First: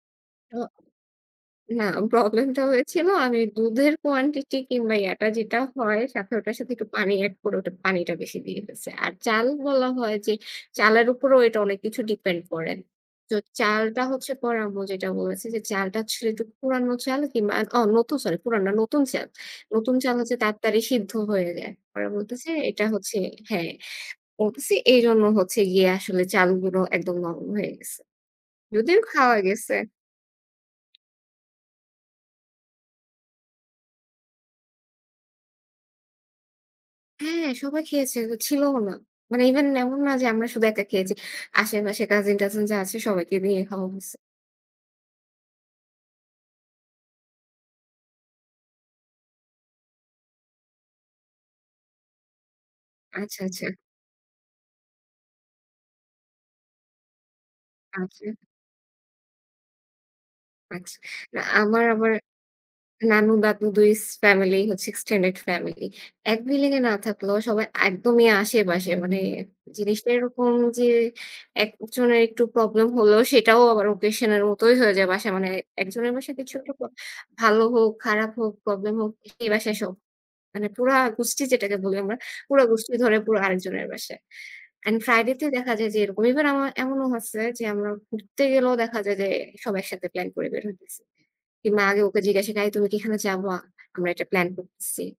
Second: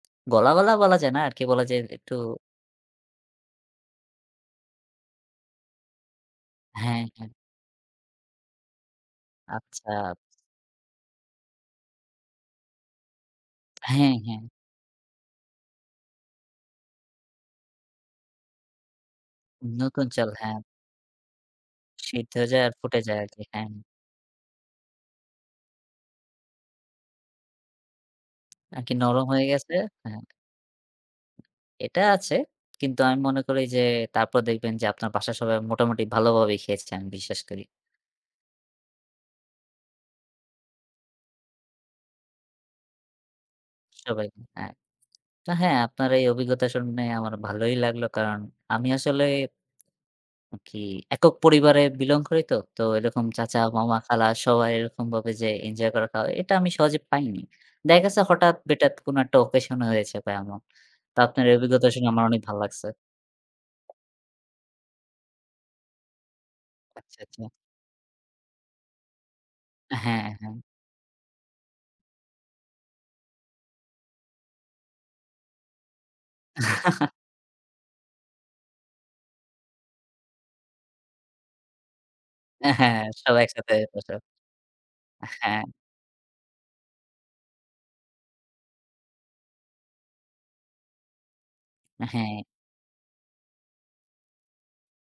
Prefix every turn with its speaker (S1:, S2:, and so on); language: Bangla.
S1: গলা,
S2: উম
S1: গলা বলা যায় না আরকি, বলা যায়
S2: না।
S1: একটু
S2: প্রব্লেমটা হয়েছিল আমি দুধের quantity কিংবা ইয়াটা যেটা হয় সাথে ওটার সাথে একটু
S1: হ্যাঁ,
S2: পানি
S1: হ্যাঁ।
S2: এড করে ওটা পানিটা বেশি দিয়ে ফেলছি। আর চাল বলা
S1: আচ্ছা।
S2: হয় যে চালের উপরেও এটা অনেক কিছু depend করে। তো চালটা
S1: হ্যাঁ,
S2: হচ্ছে
S1: হ্যাঁ।
S2: পরে আম্মু যেটা বলেছে যে চালটা আসলে একটু পুরানো চাল কিংবা, আ অ নতুন সরি পুরানো না নতুন চাল। নতুন
S1: নতুন
S2: চাল
S1: চাল,
S2: হচ্ছে
S1: হ্যাঁ।
S2: তাড়াতাড়ি সিদ্ধ হয়ে যায়। পরে
S1: সেদ্ধ
S2: বলতেছে
S1: হয়ে যায় আর
S2: এটা
S1: ফুটে
S2: হচ্ছে
S1: যায় আরকি। হ্যাঁ।
S2: হ্যাঁ, বলতেছি এইজন্য হচ্ছে গিয়ে আসলে চালগুলো একদম নরম হয়ে গেছে।
S1: আরকি
S2: যদিও
S1: নরম
S2: খাওয়া
S1: হয়ে
S2: গেছে।
S1: গেছে, হ্যাঁ। এটা আছে। কিন্তু আমি মনে করি যে তারপর দেখবেন যে আপনার বাসার সবাই মোটামুটি ভালোভাবেই খেয়েছেন, আমি বিশ্বাস
S2: হ্যাঁ,
S1: করি।
S2: সবাই খেয়েছে। হ ছিলও না। মানে even এমন না যে আমরা শুধু একটা খেয়েছি। আশেপাশে কাজিন-টাজিন যা আছে সবাইকে দিয়ে খাওয়া হইছে।
S1: সবাই, হ্যাঁ। তা হ্যাঁ, আপনার এই অভিজ্ঞতা শুনে আমার ভালোই লাগলো। কারণ আমি আসলে কি একক পরিবারে belong করি তো। তো এরকম
S2: আচ্ছা,
S1: চাচা,
S2: আচ্ছা।
S1: মামা, খালা সবাই এরকমভাবে যে এঞ্জয় করাটা, এটা আমি সহজে পাইনি। দেখা গেছে
S2: আচ্ছা।
S1: হঠাৎ-বেটাত কোন একটা occasion হয়েছে বা এমন।
S2: আচ্ছা।
S1: তা
S2: না
S1: আপনার এ
S2: আমার
S1: অভিজ্ঞতা শুনে
S2: আবার
S1: আমার অনেক ভালো লাগছে।
S2: নানু-দাদু দুই ফ্যামিলি হচ্ছে extended family। এক বিল্ডিংয়ে না
S1: আচ্ছা,
S2: থাকলেও
S1: আচ্ছা।
S2: সবাই একদমই আশেপাশে। মানে জিনিসটা
S1: হ্যাঁ,
S2: এরকম
S1: হ্যাঁ।
S2: যে একজনের একটু প্রব্লেম হলেও সেটাও আবার occasion এর মতই হয়ে যায় বাসা মানে একজনের বাসায় কিছু একটা ভালো হোক, খারাপ হোক, প্রব্লেম হোক, সেই বাসায় সব। মানে পুরা গুষ্টি যেটাকে বলি আমরা, পুরা
S1: অ্যা
S2: গুষ্টি
S1: হ্যাঁ,
S2: ধরে
S1: সব
S2: পুরো
S1: একসাথে
S2: আরেকজনের
S1: বসে।
S2: বাসায়। এন্ড
S1: আ
S2: friday তে
S1: হ্যাঁ।
S2: দেখা যায় যে এরকম ইভেন আমার এমনও হয়েছে যে আমরা ঘুরতে গেলেও দেখা যায় যে e সব একসাথে প্ল্যান করে বের হইতেছি। কিংবা আগে
S1: আ
S2: ওকে
S1: হ্যাঁ।
S2: জিজ্ঞাসা কা "আই তুমি কি এখানে যাবা? আমরা এটা প্ল্যান করতেছি।"